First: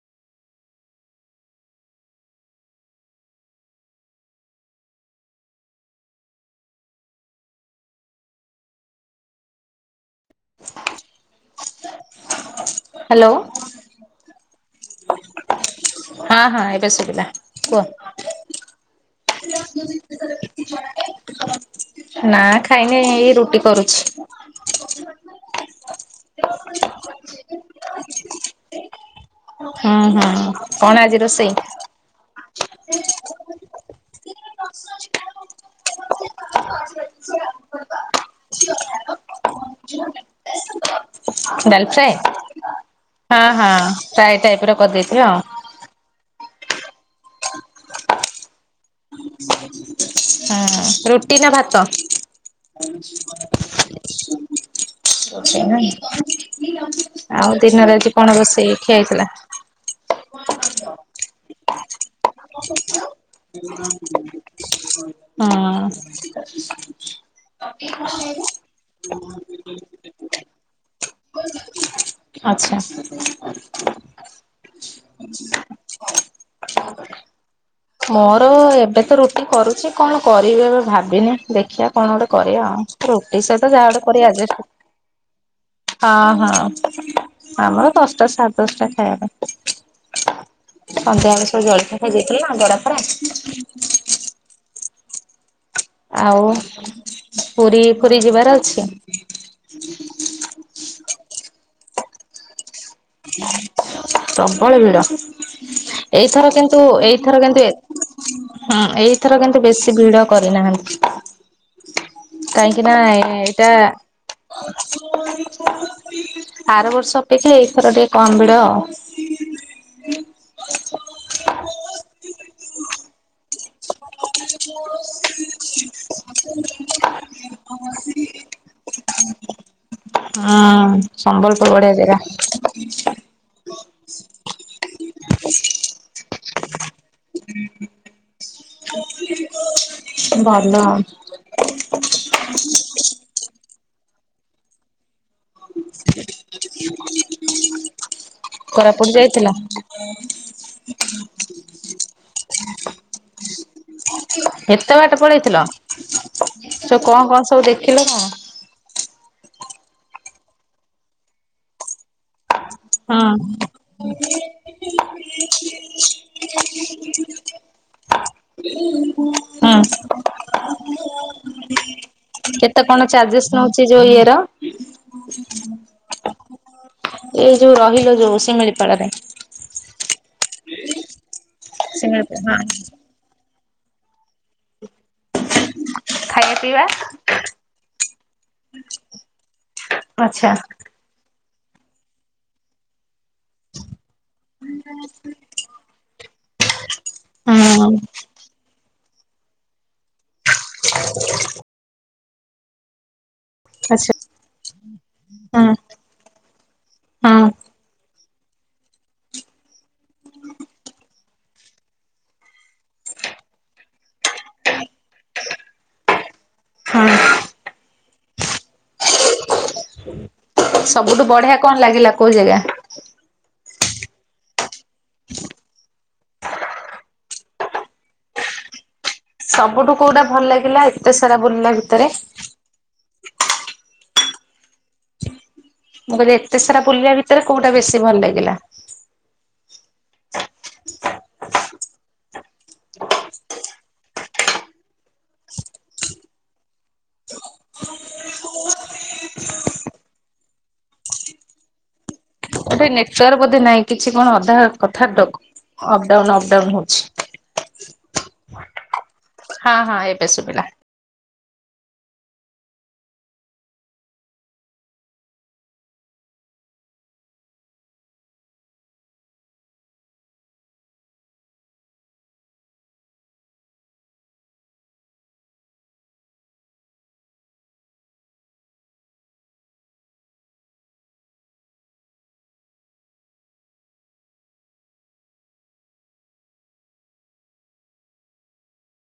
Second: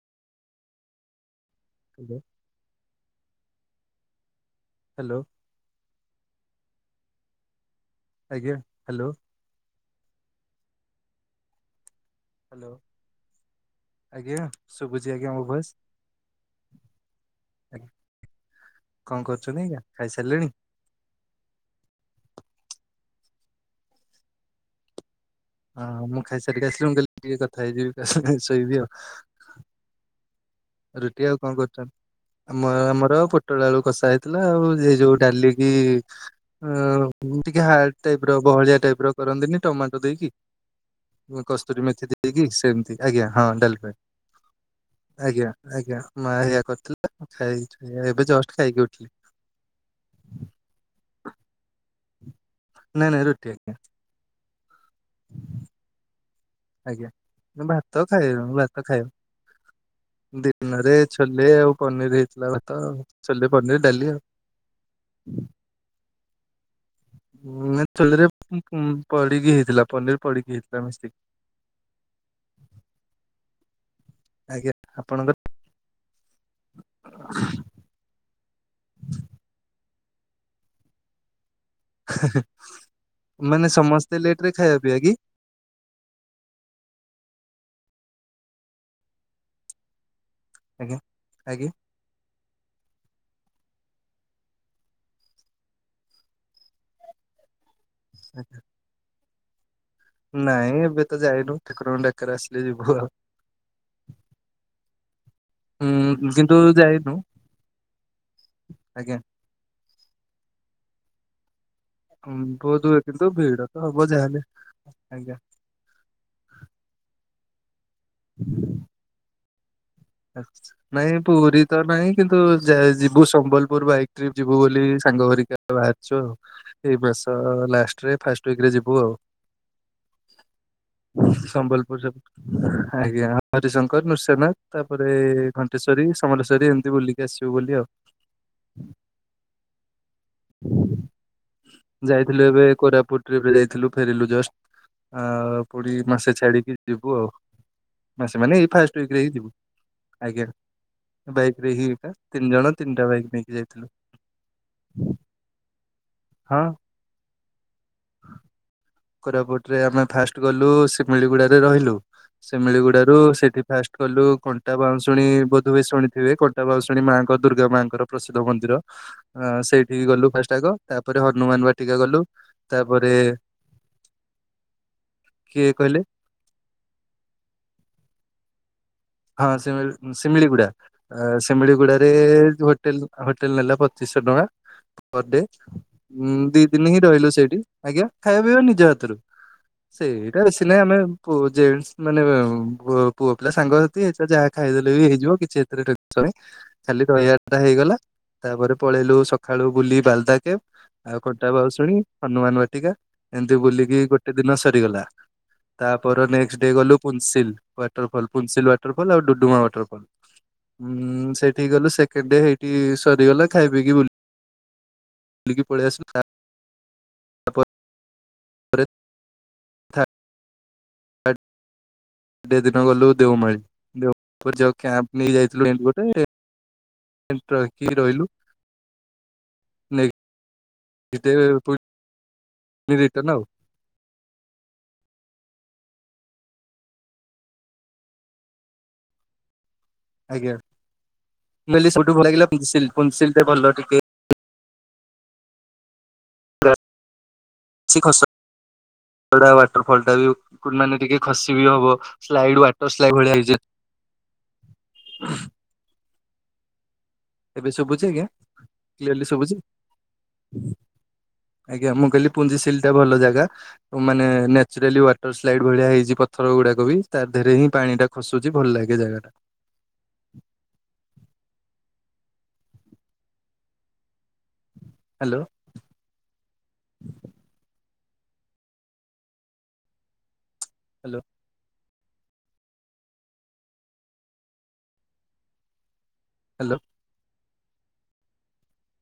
ଆଜ୍ଞା। ହ୍ୟାଲୋ। ଆଜ୍ଞା hello. Hello ଆଜ୍ଞା ଶୁଭୁଛି ଆଜ୍ଞା ମୋ ଭଏଶ୍? ହଁ ହଁ ଏବେ ସୁବିଲା କୁହ? ଆଜ୍ଞା କଣ କରୁଛନ୍ତି ଆଜ୍ଞା ଖାଇସାରିଲେଣି [inaudible] ନା ଖାଇନି ଏଇ ରୁଟି କରୁଛି। ହଁ ମୁଁ ଖାଇସାରିକି ଆସିଲି ମୁଁ କହିଲି ଟିକେ କଥା ହେଇଯିବି ଶୋଇବି ଆଉ। ହୁଁ ହୁଁ କଣ ଆଜି ରୁଟି ଆଉ କଣ ରୋଷେଇ? କରୁଛନ୍ତି ଆମ ଆମର ପୋଟଳ ଆଳୁ କଷା ହେଇଥିଲା ଆଉ ସେ ଯୋଉ ଡାଲି କିି ଅ ଟିକେ ହାର୍ଡ ଟାଇପ୍ ର ବହଳିଆ ଟାଇପ୍ ର କରନ୍ତିନି ଟମାଟୋ ଦେଇକି। ଡାଲ କସ୍ତୁରୀ ମେଥି ଫ୍ରାଏ। ଦେଇକି ସେମିତି ଆଜ୍ଞା ହଁ ଡାଲମା ଫ୍ରାଏ ଟାଇପ ର କରିଦେଇଥିବେ ଆଉ ଆଜ୍ଞା। ଆଜ୍ଞା ମା ହେଇଆ କରିଥିଲା ଖାଇକି ଏବେ ଜଷ୍ଟ ଖାଇକି ଉଠିଲି। ହଁ ରୁଟି ନା ଭାତ? ନାଇଁ ନାଇଁ ରୁଟି। ଆଜ୍ଞା ଆଉ ଦିନରେ ଭାତ ଆଜି ଖାଇ କଣ ରୋଷେଇ ଭାତ ଖିଆ ଖାଇବା ହେଇଥିଲା? ଦିନରେ ଛୋଲେ ଆଉ ପନିର୍ ହେଇ ହୁଁ। ନେ ଚୋଲେରେ ପଡ଼ିକି ହେଇଥିଲା ପନିର ପଡ଼ିକି ହେଇଥିଲା ମିଶିକି, ଆଚ୍ଛା। ଆଜ୍ଞା ଆପଣଙ୍କର [inaudible] ମୋର ଏବେ ତ ରୁଟି କରୁଚି କଣ କରିବି ଏବେ ଭାବିନି ଦେଖିଆ କଣ ଗୋଟେ କରିବା ଆଉ ରୁଟି ସହିତ ଯାହା ଗୋଟେ କରି ଆଡ୍ଜେଷ୍ଟ ପିଆ ହେଇକି ହଁ ହଁ ଆମର ଦଶଟା ସାଢ଼େ ଦଶଟା ଖାଇବା ପାଇଁ। ଆଜ୍ଞା। ସନ୍ଧ୍ୟାବେଳେ ସବୁ ଆଜ୍ଞା ଜଳ ଖିଆ ଖାଇଦେଇଥିଲେ ନା ବରା ଫରା। ଆଉ ପୁରୀ ଫୁରୀ ଯିବାର ଆଜ୍ଞା। ଅଛି? ନାଇଁ ଏବେ ତ ଯାଇନୁ ଠାକୁରଙ୍କ ଡାକରା ଆସିଲେ ଯିବୁ ଆଉ। ପ୍ରବଳ ଭିଡ। ହୁଁ ଏଇଥର କିନ୍ତୁ ଯାଇନୁ ଏଇଥର କିନ୍ତୁ ହଁ ଆଜ୍ଞା ଏଇଥର କିନ୍ତୁ ବେଶୀ ଭିଡ କରିନାହାନ୍ତି। ବହୁତ କାଇଁକି ନା କିନ୍ତୁ ଭିଡ ଏଟା ତ ହବ ଯାହାହେଲେ ଆଜ୍ଞା। ଆର ବର୍ଷ ଅପେକ୍ଷା ଏଇଥର ଟିକେ କମ୍ ଭିଡ ଆଉ। ନାଇଁ ପୁରୀ ତ ନାହିଁ କିନ୍ତୁ ଯିବୁ ସମ୍ବଲପୁର ବାଇ ଟ୍ରିପ୍ ଯିବୁ ବୋଲି ସାଙ୍ଗ ହେରିକା ବାହାରିଛୁ ଆଉ। ଏଇ ମାସ ଲାଷ୍ଟରେ ଫାଷ୍ଟ ୱିଇକରେ ଯିବୁ ଆଉ। ଅଁ ସମ୍ବଲପୁର ବଢିଆ ଜାଗା। ଆଜ୍ଞା ହରିଶଙ୍କର, ନୃଶ୍ୟନାଥ। ତାପରେ ଘଣ୍ଟେଶ୍ଵରୀ ସମଲେଶ୍ୱରୀ ଏମିତି ବୁଲିକି ଆସିବୁ ବୋଲି ଆଉ। ଭଲ। ଯାଇଥିଲୁ ଏବେ କୋରାପୁଟ ଟ୍ରିପ ରେ ଯାଇଥିଲୁ ଫେରିଲୁ ଜଷ୍ଟ। ଆ ପୁଡି ମାସେ ଛାଡିକି ଯିବୁ ଆଉ ମାସେ ମାନେ ଏଇ ଫାଷ୍ଟ କୋରାପୁଟ ୱିଇକ ରେ ହି ଯାଇଥିଲ ଯିବୁ। ଆଜ୍ଞା, ବାଇକ୍ ରେ ହି ଏଟା ତିନି ଜଣ ତିନିଟା ବାଇକ୍ ନେଇକି ଯାଇଥିଲୁ। ଏତେ ବାଟ ପଳେଇଥିଲ ହଁ ସ କଣ କଣ ସବୁ ଦେଖିଲ କଣ? କୋରାପୁଟରେ ଆମେ ଫାଷ୍ଟ ଗଲୁ ଶିମିଳିଗୁଡ଼ାରେ ରହିଲୁ। ସିମିଳିଗୁଡାରୁ ହଁ ସେଠି ଫାଷ୍ଟ ଗଲୁ କ କଣ୍ଟା ବାଉଁଶୁଣୀ ବୋଧୁଏ ଶୁଣିଥିବେ କଣ୍ଟା ବାଉଁଶୁଣୀ ମାଆଙ୍କ ଦୁର୍ଗା ମାଆଙ୍କର ପ୍ରସିଦ୍ଧ ମନ୍ଦିର। ଅ ହଁ ସେଇଠିକି ଗଲୁ ଫାଷ୍ଟ ଆଗ ତାପରେ ହନୁମାନ ବାଟିକା ଗଲୁ। କେତେ କଣ ତାପରେ ଚାର୍ଜେସ୍ ନଉଛି ଯୋଉ ଇଏର କିଏ କହିଲେ? ଏଇ ଯୋଉ ରହିଲ ଯୋଉ ସିମିଳିପାଳ ରେ। ହଁ ସିମି ଶିମିଳି ଗୁଡ଼ା ଶିମିଳିଗୁଡାରେ ଶିମିଳିପାଳ ହଁ ହୋଟେଲ ହୋଟେଲ ନେଲା ପଚିଶ ଟଙ୍କା। ପର ଡେ ଉ ଖାଇବା ଦି ପିଇବା ଦିନ ହିଁ ରହିଲୁ ସେଇଠି ଆଜ୍ଞା ଖାଇବା ପିଇବା ନିଜ ହାତରୁ। ସେଇଟା ଆଚ୍ଛା ବେଶି ନାଇଁ ଆମେ ଜେନସ ମାନେ ପୁଅ ପିଲା ସାଙ୍ଗ ହେଇ ଯାହା ଖାଇଦେଲେ ବି ହେଇଯିବ କିଛି ଏଥିରେ [unintelligible] ଖାଲି ରହିବାଟା ହୁଁ ହେଇଗଲା। ତାପରେ ପଳେଇଲୁ ସକାଳୁ ବୁଲି ବାଲଦା କେବ ଆଉ କଟା ବାଉଁଶୁଣୀ ହନୁମାନ ବାଟିକା। ଏମତି ବୁଲିକି ଆଚ୍ଛା ଗୋଟେ ଦିନ ସରିଗଲା, ହୁଁ। ତା ପର ନେକ୍ସ ଡେ ଗଲୁ ହଁ ପୁନ୍ସିଲ ୱାଟରଫଲ ପୁନ୍ସିଲ ୱାଟରଫଲ ଆଉ ଡୁଡୁମା ୱାଟରଫଲ୍। ହୁଁ ସେଠିକି ଗଲୁ ସେକେଣ୍ଡ ଡେ ହେଇଠି ସରିଗଲା ଖାଇ ପିକି ବୁଲ ବୁଲିକି ପଳେଇ ଆସିଲୁ [unintelligible] [unintelligible] ହରେ ଥା ସବୁଠୁ ବଢିଆ କଣ ଲାଗିଲା କୋଉ ଜାଗା? ତା ଦିନ ଗଲୁ ଦେଓମାଳି। ଦେଓମାଳି ରେ କ୍ୟାମ୍ପ ନେଇ ଯାଇଥିଲୁ [unintelligible] ରହିଲୁ। ସବୁଠୁ ନେକ୍ସଟ୍ କୋଉଟା ଭଲ ଲାଗିଲା ଏତେ ସାରା ବୁଲିଲା ଭିତରେ? ରିଟନ ଆଉ। ମୁଁ କହିଲି ଏତେ ସାରା ବୁଲିବା ଭିତରେ କୋଉଟା ବେଶୀ ଭଲ ଲାଗିଲା? ଆଜ୍ଞା, ମୁଁ କହିଲି ସବୁଠୁ ଭଲ ଲାଗିଲା ପୁନସିଲି, ପୁନସିଲ ଟେ ଭଲ ଟିକେ [unintelligible] ଯୋଉଟା ୱାଟର ଫଲ ଟା ବି ମାନେ ଟିକେ ଖସି ବି ହବ। ସ୍ଲାଇଡ୍ ଗୋଟେ ୱାଟର ସ୍ଲାଇଡ୍ ଭଳିଆ ନେଟୱାର୍ ହେଇଛି ବୋଧେ ନାହିଁ କିଛି କଣ ଅଧା କଥା ଅପଡାଉନ ଅପଡାଉନ ହଉଚି। ଏବେ ଶୁବୁଚି ଆଜ୍ଞା କ୍ଲିଅର୍ଲି ଶୁବୁଚି? ହଁ ହଁ ଏବେ ଶୁଭିଲା। ଆଜ୍ଞା ମୁଁ କହିଲି ପୁଞ୍ଜିସିଲ୍ ଟା ଭଲ ଜାଗା। ମାନେ ନ୍ୟାଚୁରାଲି ୱାଟର୍ ସ୍ଲାଇଡ୍ ଭଳିଆ ହେଇଚି ପଥର ଗୁଡାକ ବି ତାଦେହରେ ହିଁ ପାଣି ଟାକୁ ଖସୁଚି ଭଲ ଲାଗେ ଜାଗା ଟା। ହାଲୋ। Hello hello.